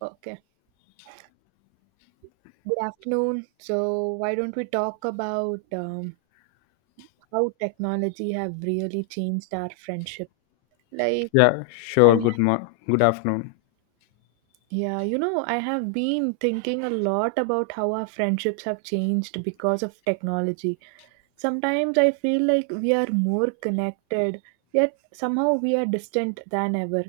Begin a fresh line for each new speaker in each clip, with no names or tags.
Okay. Good afternoon. So, why don't we talk about how technology have really changed our friendship? Like,
Yeah,
I
sure.
have,
Good afternoon.
I have been thinking a lot about how our friendships have changed because of technology. Sometimes I feel like we are more connected, yet somehow we are distant than ever.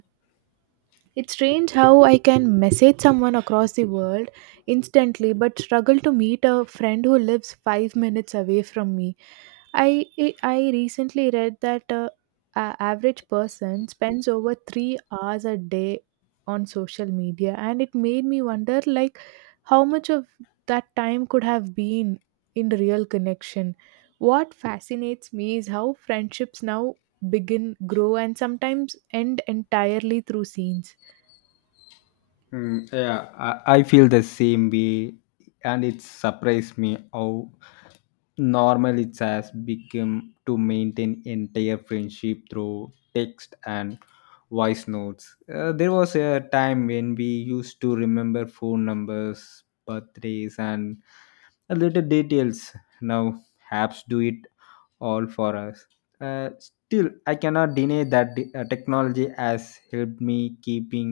It's strange how I can message someone across the world instantly but struggle to meet a friend who lives 5 minutes away from me. I recently read that a average person spends over 3 hours a day on social media, and it made me wonder like how much of that time could have been in real connection. What fascinates me is how friendships now begin, grow, and sometimes end entirely through scenes.
Yeah, I feel the same way, and it surprised me how normal it has become to maintain entire friendship through text and voice notes. There was a time when we used to remember phone numbers, birthdays, and a little details. Now apps do it all for us. Still, I cannot deny that technology has helped me keeping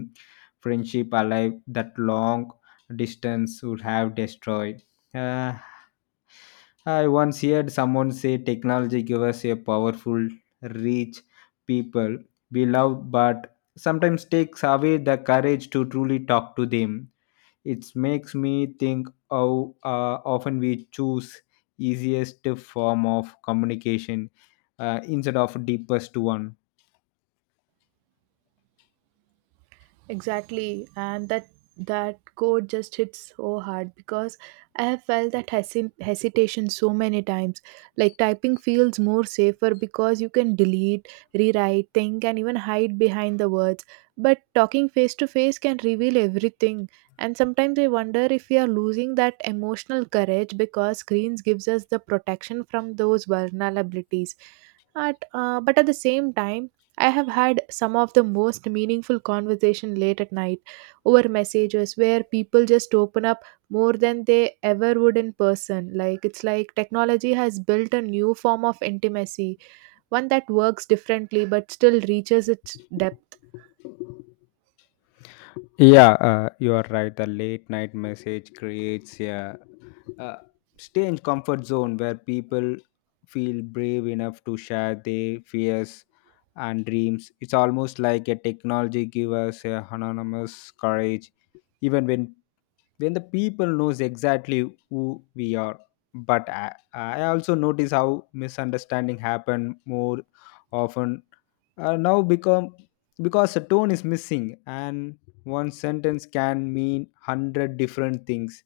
friendship alive that long distance would have destroyed. Uh, I once heard someone say technology gives us a powerful reach people we love, but sometimes takes away the courage to truly talk to them. It makes me think how often we choose easiest form of communication instead of deepest one.
Exactly, and that code just hits so hard because I have felt that hesitation so many times. Like typing feels more safer because you can delete, rewrite, think, and even hide behind the words. But talking face to face can reveal everything. And sometimes I wonder if we are losing that emotional courage because screens gives us the protection from those vulnerabilities. At but at the same time I have had some of the most meaningful conversation late at night over messages where people just open up more than they ever would in person. Like it's like technology has built a new form of intimacy, one that works differently but still reaches its depth.
Yeah, you are right. The late night message creates a strange comfort zone where people feel brave enough to share their fears and dreams. It's almost like a technology gives us a anonymous courage, even when the people knows exactly who we are, but I also notice how misunderstanding happen more often, now become, because a tone is missing and one sentence can mean 100 different things.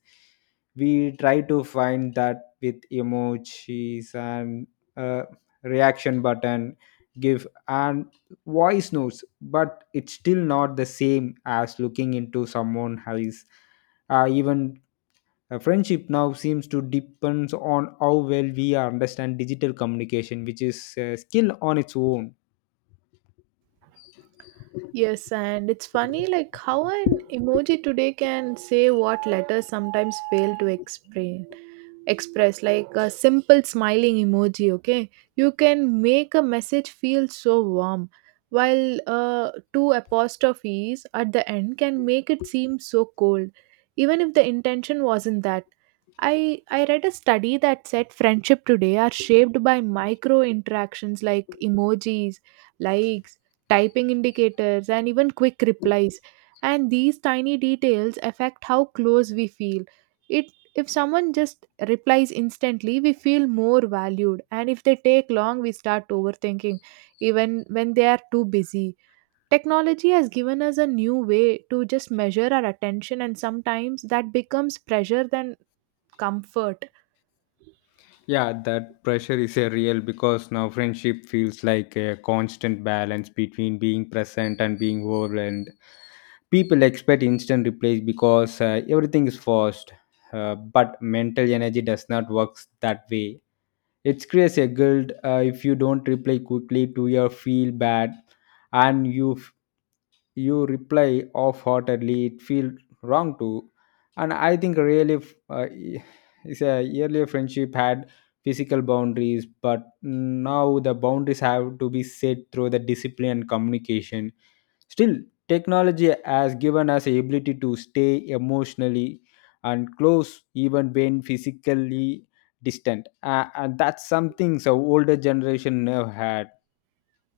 We try to find that with emojis and, uh, reaction button give, and voice notes, but it's still not the same as looking into someone eyes. Even a friendship now seems to depends on how well we understand digital communication, which is a skill on its own.
Yes, and it's funny like how an emoji today can say what letters sometimes fail to explain. Express like a simple smiling emoji, okay, you can make a message feel so warm while two apostrophes at the end can make it seem so cold even if the intention wasn't that. I i read a study that said friendship today are shaped by micro interactions like emojis, likes, typing indicators, and even quick replies, and these tiny details affect how close we feel. It If someone just replies instantly we feel more valued, and if they take long we start overthinking even when they are too busy. Technology has given us a new way to just measure our attention, and sometimes that becomes pressure than comfort.
Yeah, that pressure is a real because now friendship feels like a constant balance between being present and being overwhelmed. People expect instant replies because everything is fast, but mental energy does not work that way. It creates a guilt, if you don't reply quickly to your feel bad, and you reply off-heartedly it feel wrong too. And I think really, uh, it's a earlier friendship had physical boundaries, but now the boundaries have to be set through the discipline and communication. Still, technology has given us the ability to stay emotionally and close even when physically distant, and that's something so older generation never had.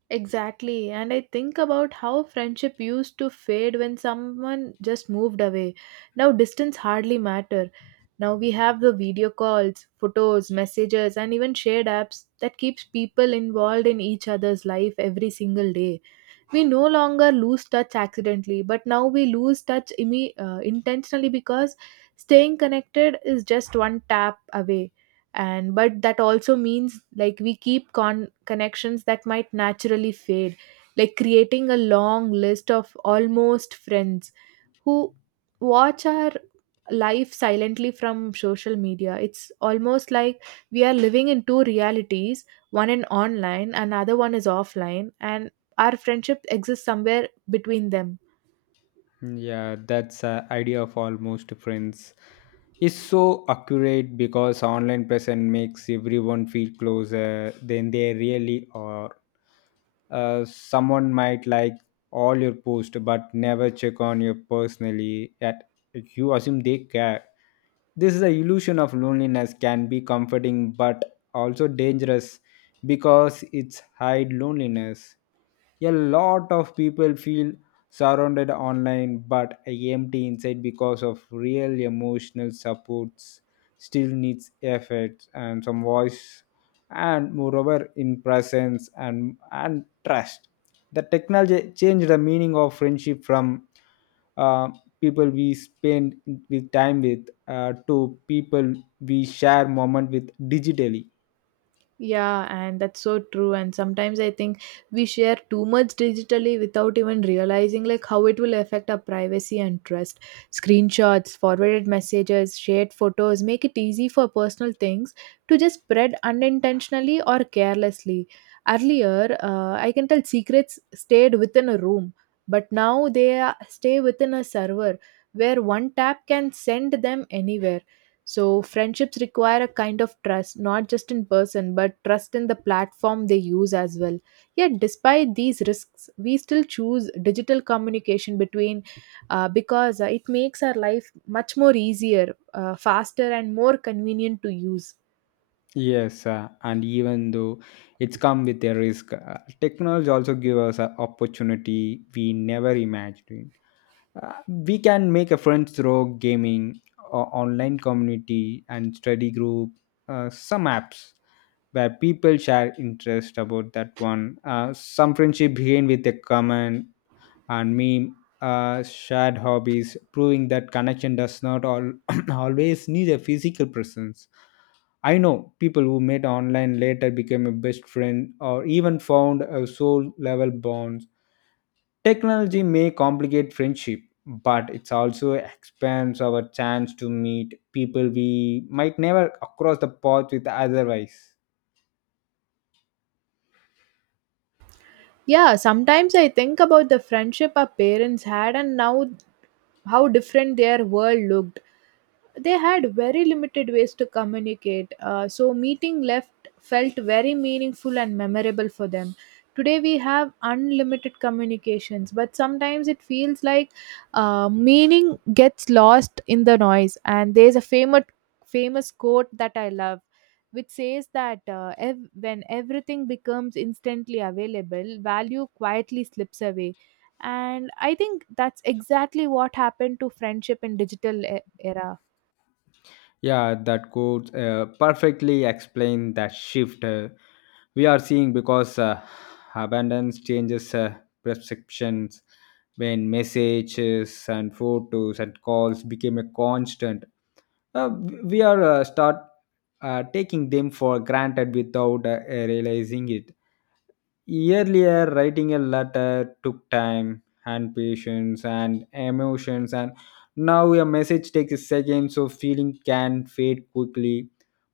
Exactly. And I think about how friendship used to fade when someone just moved away. Now distance hardly matter. Now we have the video calls, photos, messages, and even shared apps that keeps people involved in each other's life every single day. We no longer lose touch accidentally, but now we lose touch intentionally because staying connected is just one tap away. And but that also means like we keep connections that might naturally fade, like creating a long list of almost friends who watch our life silently from social media. It's almost like we are living in two realities, one in online, and another one is offline, and our friendship exists somewhere between them.
Yeah, that's idea of almost friends is so accurate because online presence makes everyone feel closer than they really are. Someone might like all your posts but never check on you personally. That you assume they care. This is the illusion of loneliness can be comforting but also dangerous because it's hide loneliness. A lot of people feel surrounded online but empty inside because of real emotional supports still needs effort and some voice, and moreover in presence and trust. The technology changed the meaning of friendship from, uh, people we spend with time with, to people we share moment with digitally.
Yeah, and that's so true. And sometimes I think we share too much digitally without even realizing like how it will affect our privacy and trust. Screenshots, forwarded messages, shared photos make it easy for personal things to just spread unintentionally or carelessly. Earlier, I can tell secrets stayed within a room, but now they are- stay within a server where one tap can send them anywhere. So, friendships require a kind of trust, not just in person, but trust in the platform they use as well. Yet, despite these risks, we still choose digital communication between because it makes our life much more easier, faster, and more convenient to use.
Yes, and even though it's come with a risk, technology also gives us an opportunity we never imagined. We can make a friends through gaming, or online community, and study group. Some apps where people share interest about that one. Some friendship begin with a comment and meme, shared hobbies, proving that connection does not all always need a physical presence. I know people who met online later became a best friend or even found a soul level bonds. Technology may complicate friendship, but it also expands our chance to meet people we might never cross the path with otherwise.
Yeah, sometimes I think about the friendship our parents had and now how different their world looked. They had very limited ways to communicate, so meeting left felt very meaningful and memorable for them. Today we have unlimited communications, but sometimes it feels like meaning gets lost in the noise. And there's a famous quote that I love, which says that when everything becomes instantly available, value quietly slips away. And I think that's exactly what happened to friendship in digital era.
Yeah, that quote perfectly explain that shift, we are seeing because, abundance changes, perceptions, when messages and photos and calls became a constant, uh, we are, start, taking them for granted without, realizing it. Earlier, writing a letter took time and patience and emotions, and now a message takes seconds, so feeling can fade quickly.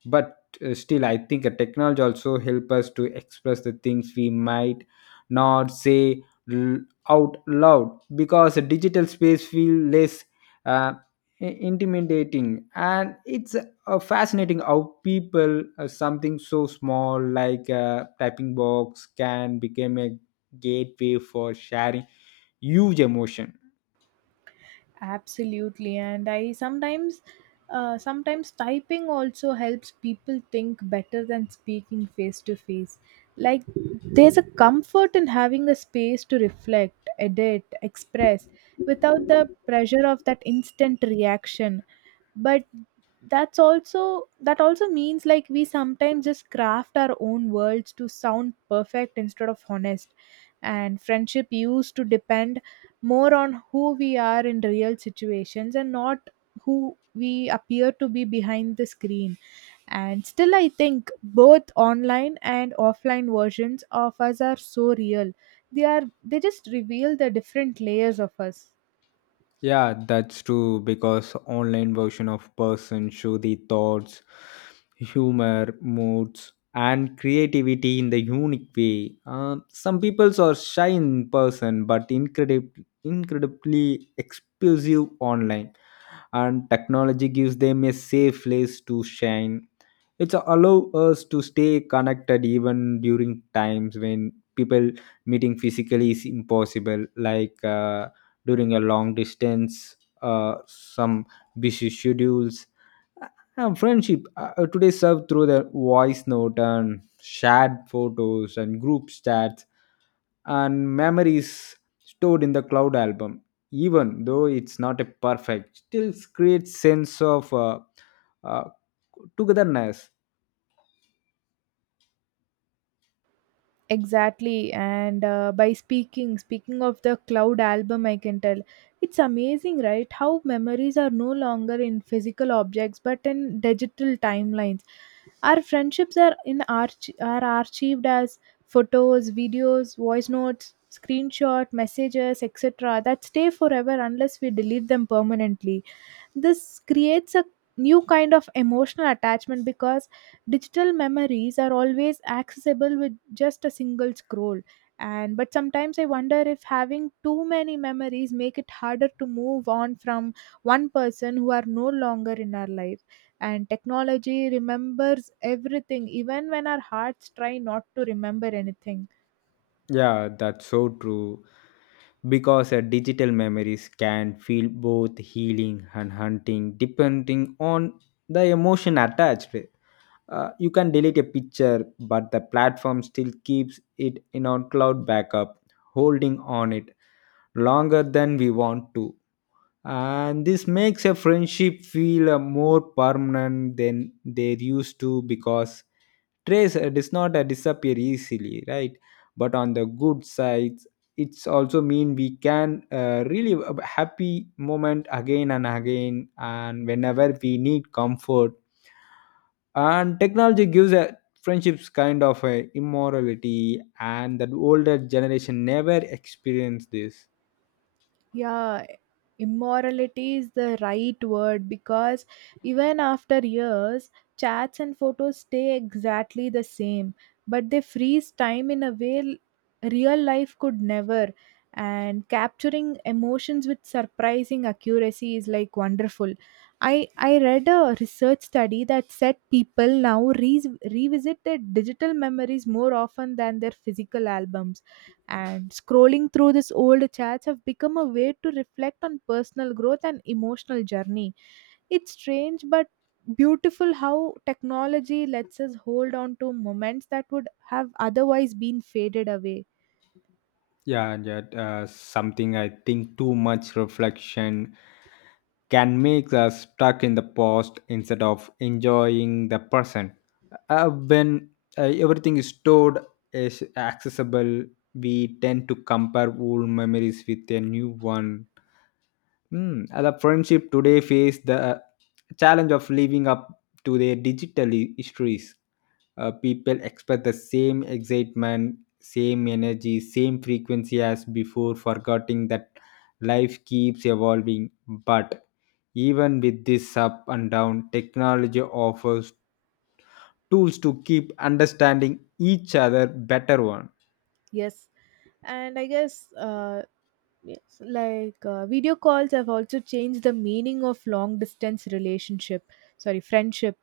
But, still I think a technology also help us to express the things we might not say l- out loud because a digital space feel less, uh, intimidating. And it's, fascinating how people, something so small like a typing box can become a gateway for sharing huge emotion.
Absolutely, and I sometimes sometimes typing also helps people think better than speaking face to face. Like, there's a comfort in having a space to reflect, edit, express without the pressure of that instant reaction. But that also means like we sometimes just craft our own worlds to sound perfect instead of honest. And friendship used to depend more on who we are in real situations and not who we appear to be behind the screen. And still I think both online and offline versions of us are so real. They are they just reveal the different layers of us.
Yeah, that's true, because online version of person show the thoughts, humor, moods, and creativity in the unique way. Some peoples are shy in person but incredibly explosive online, and technology gives them a safe place to shine. It's allow us to stay connected even during times when people meeting physically is impossible, like, during a long distance, some busy schedules. Uh, and friendship, today served through the voice note and shared photos and group chats and memories stored in the cloud album. Even though it's not a perfect, still creates sense of, uh, togetherness.
Exactly, and by speaking speaking of the cloud album, I can tell it's amazing, right, how memories are no longer in physical objects but in digital timelines. Our friendships are are archived as photos, videos, voice notes, screenshot messages, etc. that stay forever unless we delete them permanently. This creates a new kind of emotional attachment because digital memories are always accessible with just a single scroll. And but sometimes I wonder if having too many memories make it harder to move on from one person who are no longer in our life. And technology remembers everything even when our hearts try not to remember anything.
Yeah, that's so true. Because a digital memories can feel both healing and hunting depending on the emotion attached. You can delete a picture, but the platform still keeps it in our cloud backup, holding on it longer than we want to. And this makes a friendship feel, more permanent than they used to, because trace, does not, disappear easily, right? But on the good side, it's also mean we can, really a happy moment again and again, and whenever we need comfort. And technology gives a friendships kind of a immorality, and the older generation never experienced this.
Yeah, immorality is the right word because even after years, chats and photos stay exactly the same, but they freeze time in a way real life could never. And capturing emotions with surprising accuracy is like wonderful. I read a research study that said people now revisit their digital memories more often than their physical albums, and scrolling through these old chats have become a way to reflect on personal growth and emotional journey. It's strange but beautiful how technology lets us hold on to moments that would have otherwise been faded away.
Yeah, and yet, something I think too much reflection can make us stuck in the past instead of enjoying the present. When, everything is stored is accessible, we tend to compare old memories with a new one. Hmm. The friendship today face the, challenge of living up to their digital histories. People expect the same excitement, same energy, same frequency as before, forgetting that life keeps evolving. But even with this up and down, technology offers tools to keep understanding each other better one.
Yes, and I guess yes, like video calls have also changed the meaning of long distance relationship, sorry, friendship.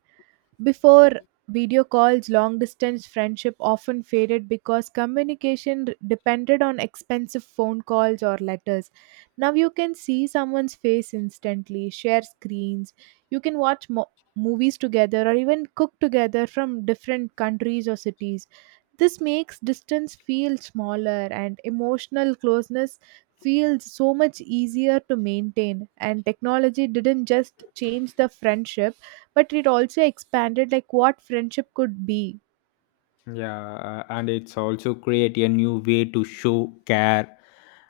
Before video calls, long distance friendship often faded because communication depended on expensive phone calls or letters. Now you can see someone's face instantly, share screens, you can watch movies together, or even cook together from different countries or cities. This makes distance feel smaller and emotional closeness feels so much easier to maintain. And technology didn't just change the friendship but it also expanded like what friendship could be.
Yeah, and it's also create a new way to show care,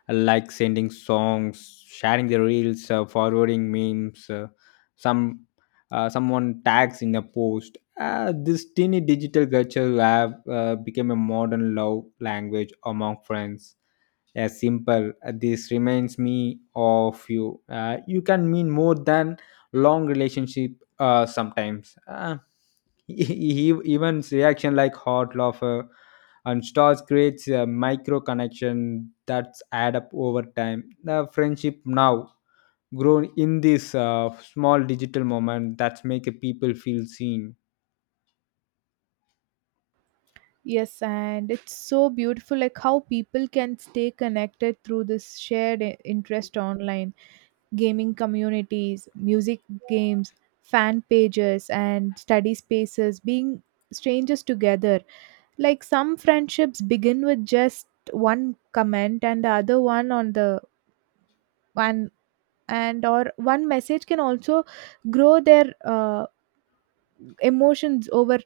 like sending songs, sharing the reels, forwarding memes, some someone tags in a post. This teeny digital culture have, become a modern love language among friends. Yeah, simple. This reminds me of you. You can mean more than long relationship, sometimes. Even reaction like hot lava and stars creates a micro connection that's add up over time. The friendship now grown in this, small digital moment that's make a people feel seen.
Yes, and it's so beautiful like how people can stay connected through this shared interest online, gaming communities, music, games, fan pages, and study spaces, being strangers together. Like, some friendships begin with just one comment and the other one on the one, and or one message can also grow their emotions over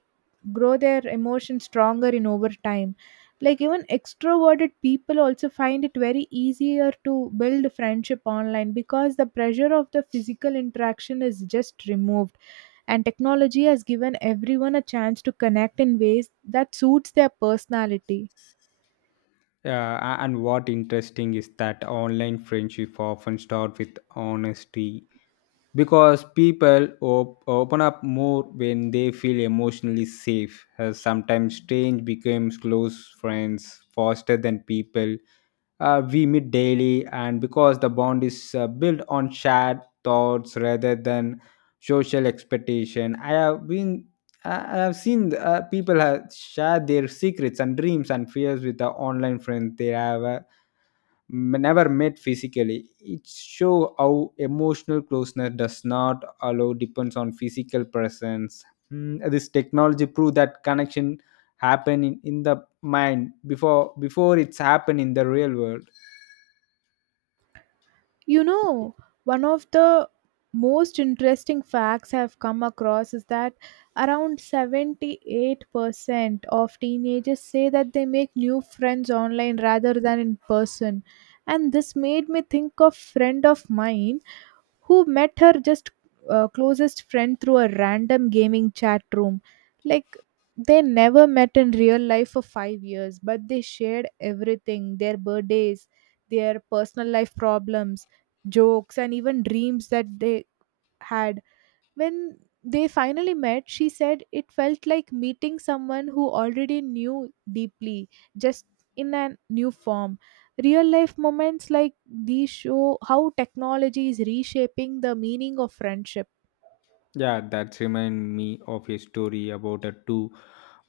grow their emotions stronger in over time. Like even extroverted people also find it very easier to build friendship online because the pressure of the physical interaction is just removed, and technology has given everyone a chance to connect in ways that suits their personality.
Uh, and what interesting is that online friendship often start with honesty, because people open up more when they feel emotionally safe, as sometimes strange becomes close friends faster than people, we meet daily, and because the bond is, built on shared thoughts rather than social expectation. I have seen, people have share their secrets and dreams and fears with the online friends they have, never met physically. It show how emotional closeness does not allow depends on physical presence. Mm, this technology prove that connection happen in the mind before it's happen in the real world.
You know, one of the most interesting facts I've come across is that around 78% of teenagers say that they make new friends online rather than in person. And this made me think of friend of mine who met her just closest friend through a random gaming chat room. Like, they never met in real life for 5 years, but they shared everything, their birthdays, their personal life problems, jokes, and even dreams that they had. When they finally met, she said it felt like meeting someone who already knew deeply, just in a new form. Real life moments like these show how technology is reshaping the meaning of friendship.
Yeah, that remind me of a story about a two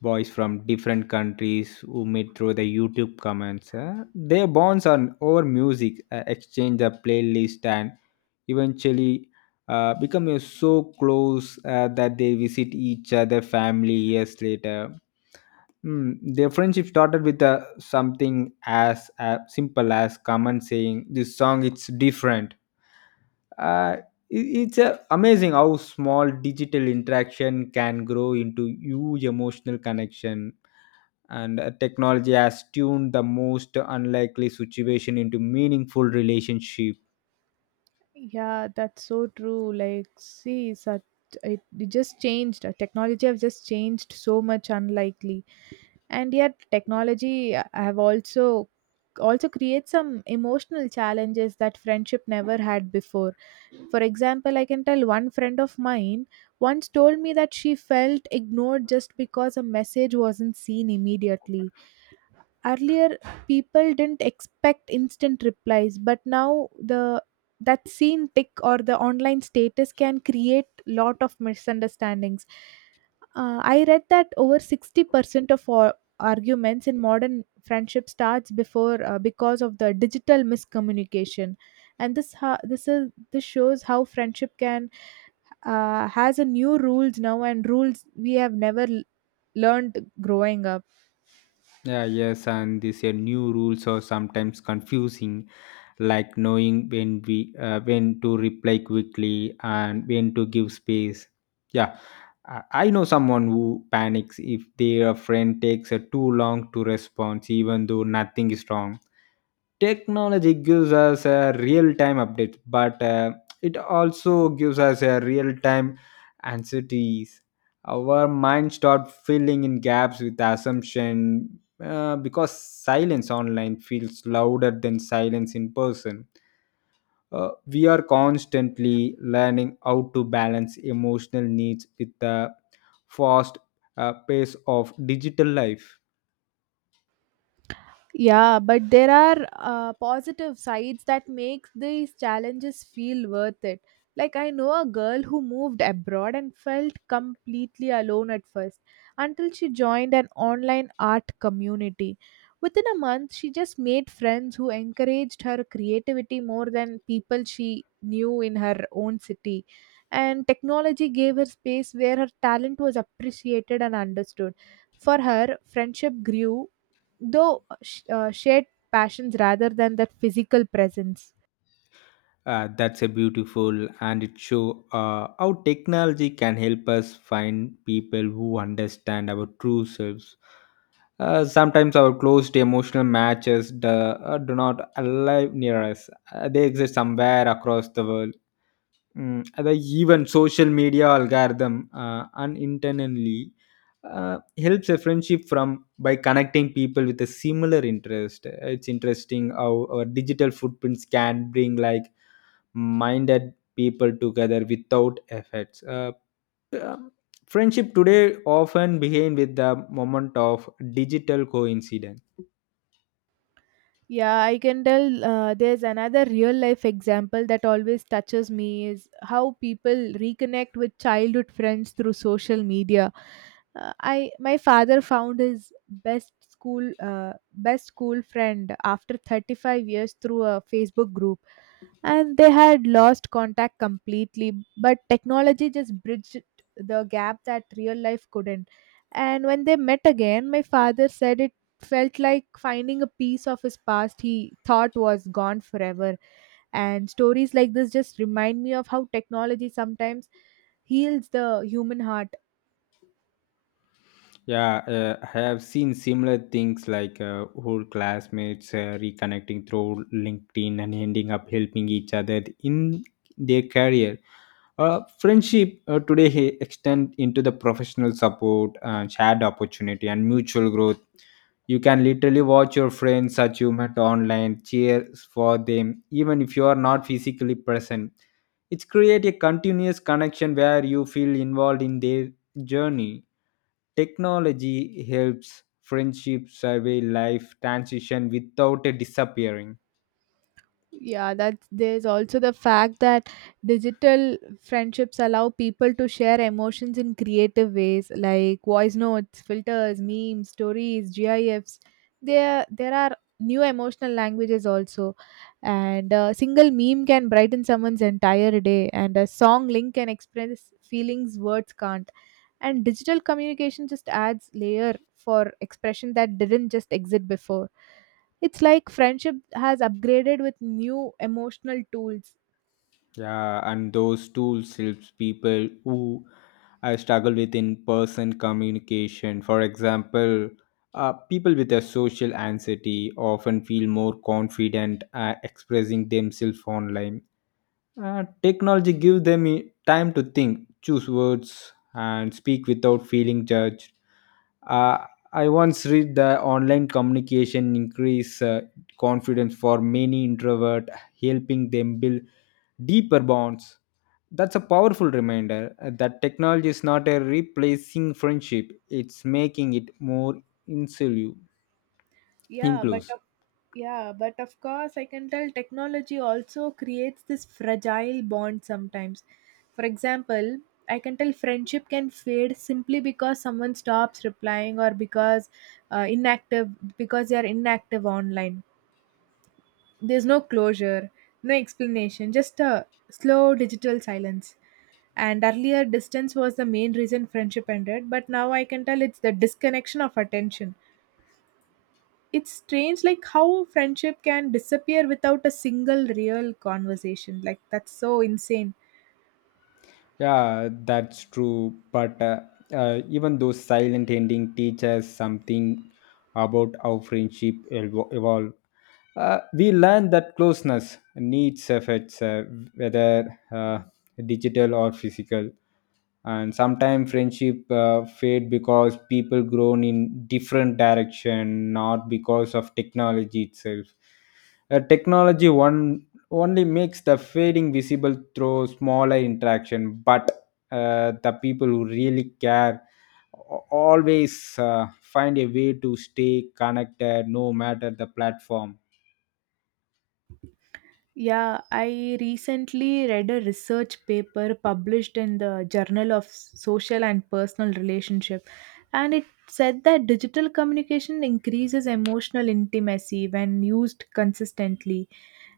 boys from different countries who met through the youtube comments. Their bonds are over music, exchange the playlist, and eventually, become so close, that they visit each other family years later. Hmm, their friendship started with, something as, simple as common saying, "This song, it's different." Uh, it's, amazing how small digital interaction can grow into huge emotional connection, and, technology has tuned the most unlikely situation into meaningful relationship.
Yeah, that's so true. Like, see, such it just changed. Technology have just changed so much, unlikely. And yet technology have also also create some emotional challenges that friendship never had before. For example, I can tell one friend of mine once told me that she felt ignored just because a message wasn't seen immediately. Earlier people didn't expect instant replies, but now the that scene tick or the online status can create lot of misunderstandings. I read that over 60% of all arguments in modern friendship starts before because of the digital miscommunication. And this ha- this is this shows how friendship can has a new rules now, and rules we have never learned growing up.
Yeah, yes, and these, new rules are sometimes confusing, like knowing when we, when to reply quickly and when to give space. Yeah, I know someone who panics if their friend takes, too long to respond, even though nothing is wrong. Technology gives us a real time update, but, it also gives us a real time anxieties. Our mind start filling in gaps with assumption, because silence online feels louder than silence in person. Uh, we are constantly learning how to balance emotional needs with the fast, pace of digital life.
Yeah, but there are positive sides that make these challenges feel worth it. Like, I know a girl who moved abroad and felt completely alone at first until she joined an online art community. Within a month, she just made friends who encouraged her creativity more than people she knew in her own city. And technology gave her space where her talent was appreciated and understood. For her, friendship grew though shared passions rather than that physical presence.
That's a beautiful, and it show, how technology can help us find people who understand our true selves. Sometimes our closed emotional matches do, do not arrive near us. They exist somewhere across the world. Mm, the even social media algorithm, unintentionally, helps a friendship from by connecting people with a similar interest. It's interesting how our digital footprints can bring like minded people together without effects. P- um, Friendship today often begin with the moment of digital coincidence.
Yeah, I can tell there's another real life example that always touches me is how people reconnect with childhood friends through social media. I my father found his best school friend after 35 years through a Facebook group, and they had lost contact completely, but technology just bridged the gap that real life couldn't. And when they met again, my father said it felt like finding a piece of his past he thought was gone forever. And stories like this just remind me of how technology sometimes heals the human heart.
Yeah, I have seen similar things like, old classmates, reconnecting through LinkedIn and ending up helping each other in their career. Friendship, extend into the professional support and shared opportunity and mutual growth. You can literally watch your friends that online, cheer for them, even if you are not physically present. It's create a continuous connection where you feel involved in their journey. Technology helps friendship survey life transition without a disappearing.
Yeah, that there's also the fact that digital friendships allow people to share emotions in creative ways like voice notes, filters, memes, stories, gifs. There are new emotional languages also. And a single meme can brighten someone's entire day, and a song link can express feelings words can't. And digital communication just adds layer for expression that didn't just exist before. It's like friendship has upgraded with new emotional tools.
Yeah, and those tools helps people who I struggle with in-person communication. For example, people with a social anxiety often feel more confident expressing themselves online. Technology gives them time to think, choose words, and speak without feeling judged. Uh, I once read that online communication increase confidence for many introvert, helping them build deeper bonds. That's a powerful reminder that technology is not a replacing friendship; it's making it more inclusive.
Yeah, but
Inclusive.
of, yeah, but of course, I can tell technology also creates this fragile bond sometimes. For example, I can tell friendship can fade simply because someone stops replying or uh, inactive because they are inactive online. There's no closure, no explanation, just a slow digital silence. And earlier, distance was the main reason friendship ended, but now I can tell it's the disconnection of attention. It's strange, like how friendship can disappear without a single real conversation. Like, that's so insane.
Yeah, that's true. But even though silent ending teaches something about how friendship evolve, we learn that closeness needs effects, whether digital or physical. And sometimes friendship fade because people grown in different direction, not because of technology itself. Technology one only makes the fading visible through smaller interaction but the people who really care a- always find a way to stay connected no matter the platform.
Yeah, I recently read a research paper published in the Journal of Social and Personal Relationship, and it said that digital communication increases emotional intimacy when used consistently.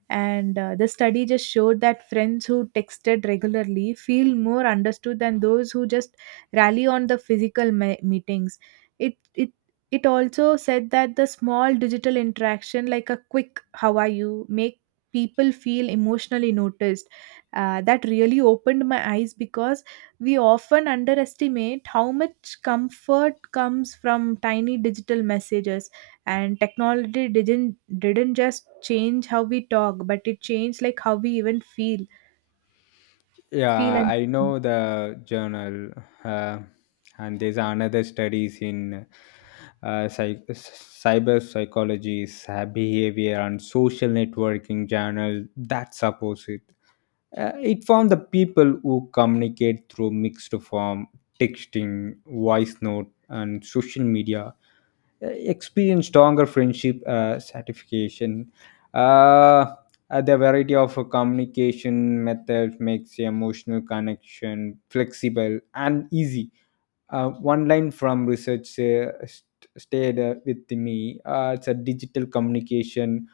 And the study just showed that friends who texted regularly feel more understood than those who just rally on the physical meetings. It it it also said that the small digital interaction, like a quick "How are you," make people feel emotionally noticed. That really opened my eyes because we often underestimate how much comfort comes from tiny digital messages, and technology didn't just change how we talk, but it changed like how we even feel feel
Yeah,
and
I
see.
know the journal, uh, and there's another studies in uh, cyber psychology, behavior, and social networking journal that supports it. It found the people who communicate through mixed form, texting, voice note, and social media experience stronger friendship satisfaction. Uh, the variety of communication methods makes the emotional connection flexible and easy. One line from research uh, stayed with me. It's a digital communication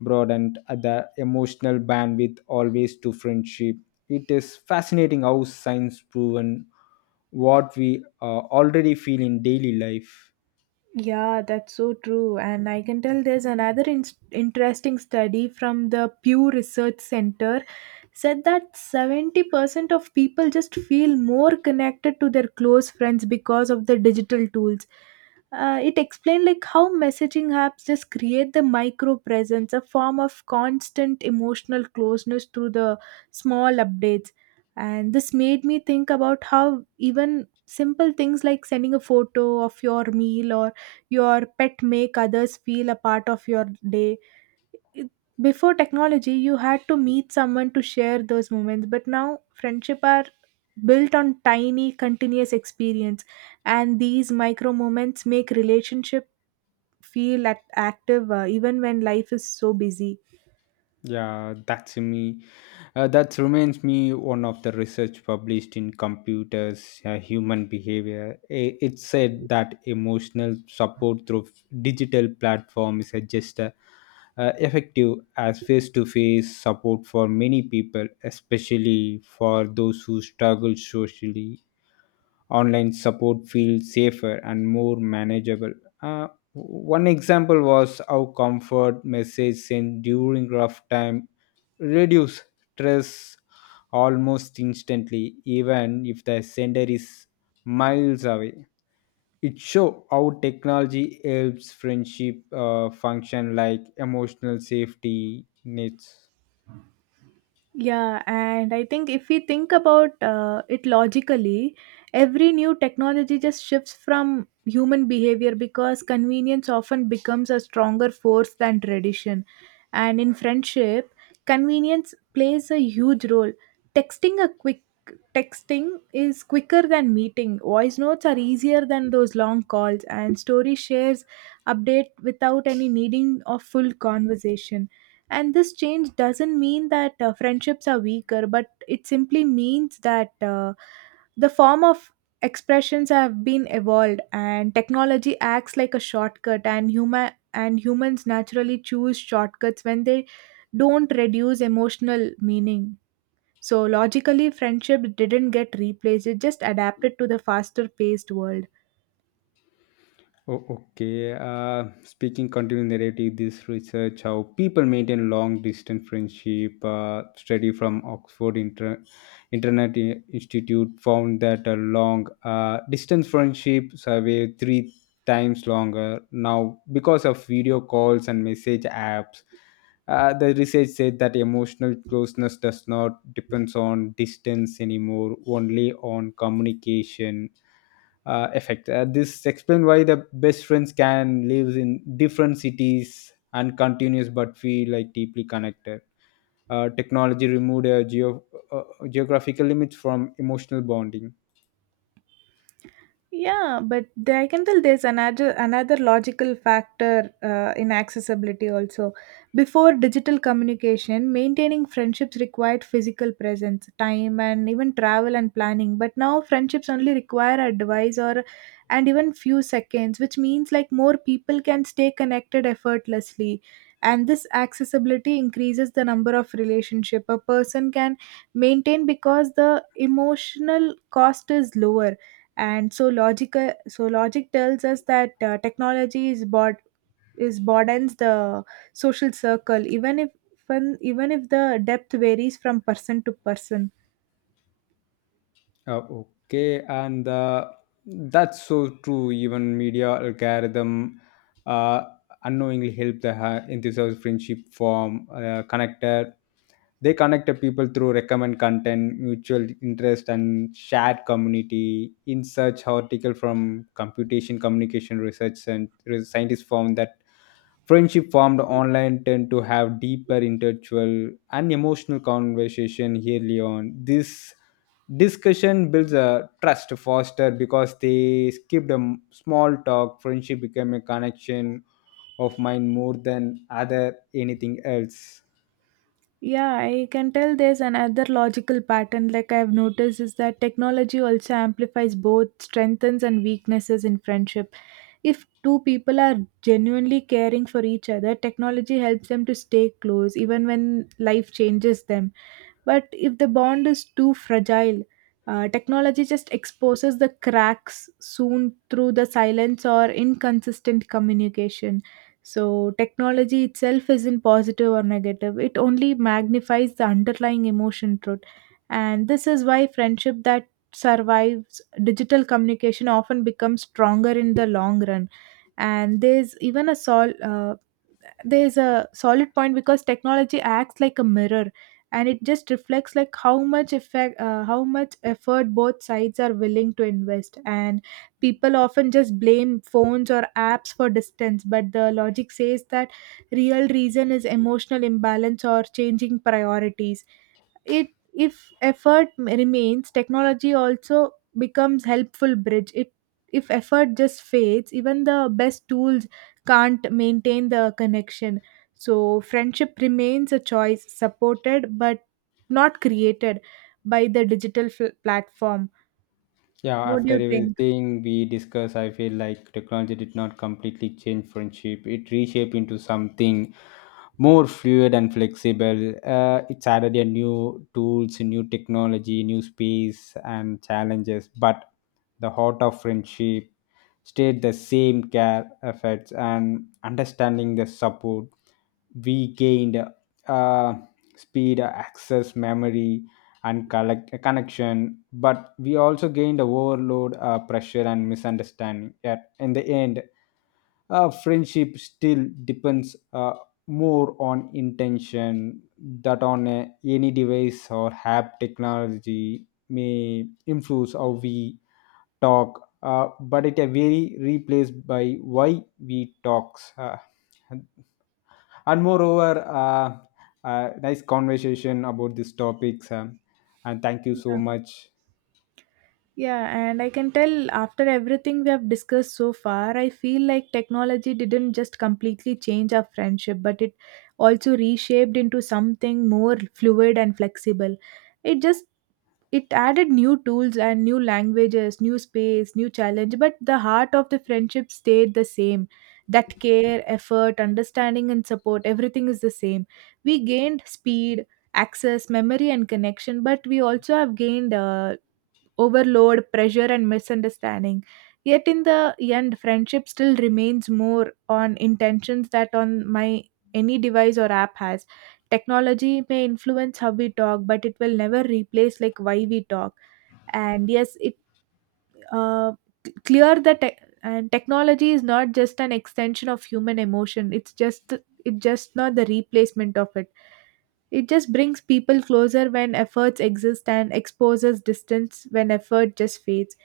broadened the emotional bandwidth always to friendship. It is fascinating how science proven what we already feel in daily life.
Yeah, that's so true. And I can tell there's another interesting study from the Pew Research Center said that 70% of people just feel more connected to their close friends because of the digital tools. It explained like how messaging apps just create the micro presence, a form of constant emotional closeness through the small updates. And this made me think about how even simple things like sending a photo of your meal or your pet make others feel a part of your day. It- Before technology you had to meet someone to share those moments, but now friendship are built on tiny continuous experience, and these micro moments make relationship feel at active, even when life is so busy.
Yeah, that's me. That reminds me one of the research published in Computers Human Behavior. It said that emotional support through digital platforms is just effective as face-to-face support for many people, especially for those who struggle socially online support feels safer and more manageable. Uh, One example was how comfort message sent during rough time reduce stress almost instantly, even if the sender is miles away. It show how technology helps friendship function like emotional safety nets.
Yeah, and I think if we think about it logically, every new technology just shifts from human behavior because convenience often becomes a stronger force than tradition. And in friendship, convenience plays a huge role. Texting a quick texting is quicker than meeting. Voice notes are easier than those long calls, and story shares update without any needing of full conversation. And this change doesn't mean that friendships are weaker, but it simply means that the form of expressions have been evolved, and technology acts like a shortcut, and humans naturally choose shortcuts when they don't reduce emotional meaning. So logically, friendship didn't get replaced; it just adapted to the faster-paced world.
Oh, okay. Speaking continuing narrative, this research how people maintain long distance friendship. Study from Oxford Internet Institute found that a long distance friendship are three times longer now because of video calls and message apps. The research said that emotional closeness does not depends on distance anymore, only on communication effect. This explains why the best friends can live in different cities and continues but feel like deeply connected. Technology removed a uh, geographical limits from emotional bonding.
Yeah, but there, I can tell there's another logical factor in accessibility also. Before digital communication, maintaining friendships required physical presence, time, and even travel and planning. But now friendships only require advice or and even few seconds, which means like more people can stay connected effortlessly. And this accessibility increases the number of relationship a person can maintain because the emotional cost is lower. And so logic tells us that technology is bod is broadens the social circle even if when, even if the depth varies from person to person.
Okay, and that's so true. Even media algorithm uh, unknowingly help the enthusiast friendship form connected. They connect the people through recommend content, mutual interest, and shared community. In such article from computation communication research and scientists found that friendship formed online tend to have deeper intellectual and emotional conversation early on. This discussion builds a trust foster because they skip the small talk friendship became a connection of mine more than other anything else.
Yeah, I can tell there's another logical pattern like I've noticed is that technology also amplifies both strengths and weaknesses in friendship. If two people are genuinely caring for each other, technology helps them to stay close even when life changes them. But if the bond is too fragile, technology just exposes the cracks soon through the silence or inconsistent communication. So, technology itself isn't positive or negative, it only magnifies the underlying emotion truth. And this is why friendship that survives digital communication often becomes stronger in the long run. And there's a solid point because technology acts like a mirror, and it just reflects like how much effort both sides are willing to invest. And people often just blame phones or apps for distance, but the logic says that real reason is emotional imbalance or changing priorities. It if effort remains, technology also becomes helpful bridge. It if effort just fades, even the best tools can't maintain the connection. So friendship remains a choice supported but not created by the digital platform.
Yeah,
What do
after
you think?
everything we discuss I feel like technology did not completely change friendship, it reshaped into something more fluid and flexible. It's added a new tools, new technology, new space and challenges, but the heart of friendship stayed the same care efforts and understanding the support we gained uh, speed, access, memory, and connection. But we also gained a overload, pressure, and misunderstanding. Yet in the end, friendship still depends more on intention that on any device or app technology may influence how we talk but it very replaced by why we talks, and moreover nice conversation about these topics, and thank you so much.
Yeah, and I can tell after everything we have discussed so far, I feel like technology didn't just completely change our friendship, but it also reshaped into something more fluid and flexible. It just it added new tools and new languages, new space, new challenge, but the heart of the friendship stayed the same. That care, effort, understanding and support, everything is the same. We gained speed, access, memory and connection, but we also have gained overload, pressure, and misunderstanding. Yet, in the end, friendship still remains more on intentions that on my any device or app has. Technology may influence how we talk, but it will never replace like why we talk. And yes, it uh, c- clear that te- and technology is not just an extension of human emotion. It's just not the replacement of it. It just brings people closer when efforts exist and exposes distance when effort just fades.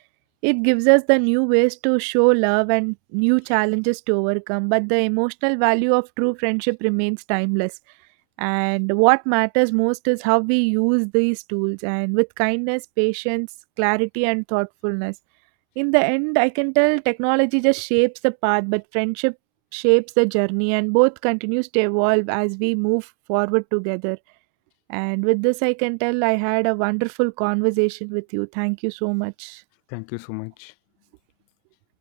It gives us the new ways to show love and new challenges to overcome, but the emotional value of true friendship remains timeless. And what matters most is how we use these tools and with kindness, patience, clarity and thoughtfulness. In the end, I can tell technology just shapes the path, but friendship shapes the journey, and both continues to evolve as we move forward together. And with this, I can tell I had a wonderful conversation with you. Thank you so much.
Thank you so much.